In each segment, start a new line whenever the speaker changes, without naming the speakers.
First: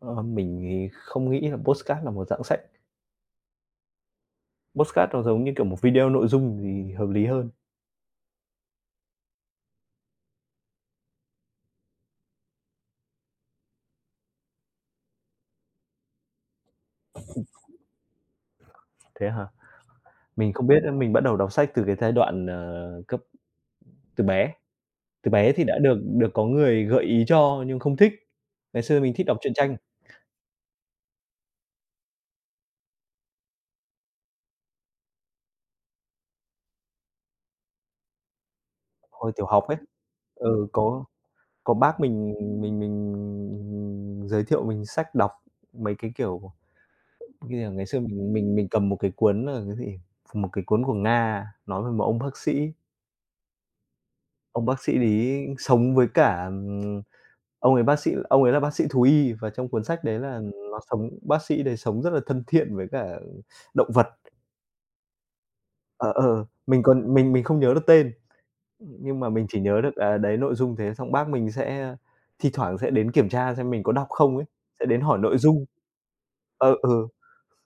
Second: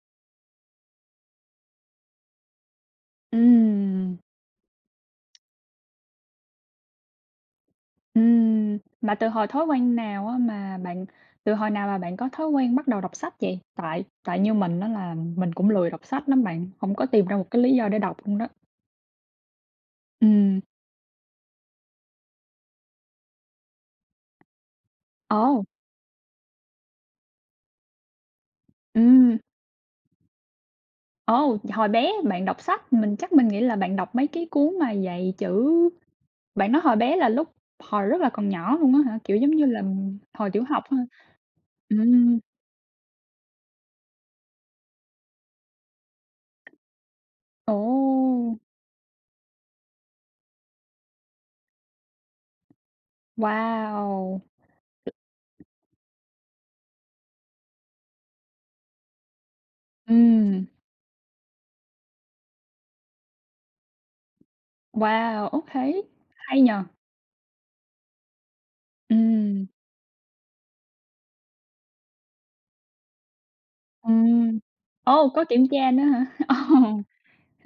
Ờ, mình thì không nghĩ là podcast là một dạng sách.
Ừm.
Podcast nó giống như kiểu một video nội dung thì hợp lý hơn.
Ừm. Mà từ hồi thói quen nào á mà bạn từ hồi nào mà bạn có thói quen bắt đầu đọc sách vậy? Tại tại như mình á là mình cũng lười đọc sách lắm bạn, không có tìm ra một cái lý do để đọc luôn đó.
Thế hả? Mình
Ừm.
không biết nữa mình bắt đầu đọc sách từ cái giai đoạn, ờ, cấp từ bé. Từ bé
Ồ.
thì đã được được có người gợi ý cho nhưng không thích. Ngày xưa mình thích đọc
Ừm.
truyện tranh.
Ồ, hồi bé bạn đọc sách, mình chắc mình nghĩ là bạn đọc mấy cái cuốn mà dạy chữ. Bạn nói hồi bé là lúc hồi rất là còn nhỏ luôn á hả,
Hồi
kiểu,
tiểu
giống như
học ấy,
là, hồi tiểu
ừ,
học á
có
hả?
có bác mình
Ừm.
mình mình giới thiệu mình sách đọc, mấy cái, kiểu, như là ngày xưa mình mình
Ồ!
mình cầm một cái cuốn là cái gì? Một cái cuốn của Nga nói về một ông bác sĩ
Wow!
ông bác sĩ đấy sống với cả, ừm ông ấy bác sĩ ông ấy là bác sĩ thú y và trong cuốn sách đấy là
Ừm.
nó sống bác sĩ đấy sống rất là thân thiện với cả động vật.
Wow, okay,
Ờ, ờ,
hay nhỉ!
mình còn mình mình không nhớ được tên, nhưng mà mình chỉ
Ừm.
nhớ được, à, đấy nội dung thế xong bác mình sẽ thi thoảng sẽ đến kiểm tra xem mình có đọc không ấy,
Ừm,
sẽ đến hỏi
ô,
nội
có
dung.
kiểm tra nữa hả? Ồ!
Ờ, ừ.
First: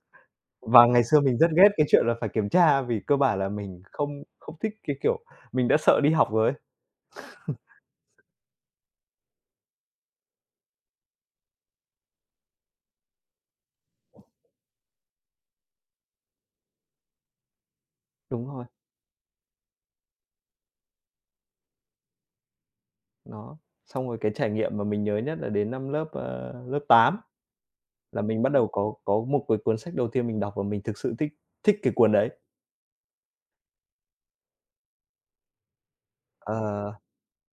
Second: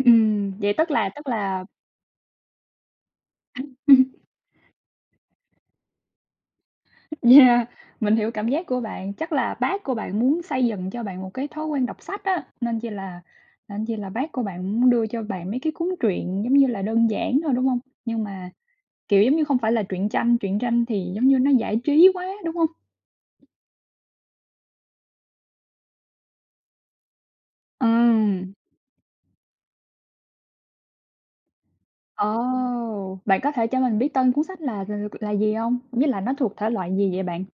Ừm, vậy
Và
tức
ngày
là
xưa
tức
mình rất
là
ghét cái chuyện là phải kiểm tra vì cơ bản là mình
[unintelligible]
không không thích cái kiểu mình đã sợ đi học rồi ấy.
Yeah, mình hiểu cảm giác của bạn, chắc là bác của bạn muốn xây dựng cho bạn một cái thói quen đọc sách á, nên chi là nên chi là bác của bạn muốn đưa cho bạn mấy cái cuốn truyện, giống như là, đơn giản thôi, đúng hông? Nhưng
Đúng
mà,
rồi.
kiểu, giống như, không phải là truyện tranh, truyện tranh thì, giống như, nó giải trí quá, đúng hông?
Đó, xong rồi cái trải nghiệm mà mình nhớ nhất là đến năm lớp, ơ, lớp 8, là mình bắt
Ờm.
đầu có có một cái cuốn sách đầu tiên mình đọc và mình thực sự thích thích cái cuốn đấy.
Ồ. Bạn có thể cho mình biết tên cuốn sách là là c là gì hông? Với lại nó thuộc thể loại
Ờ.
gì vậy bạn?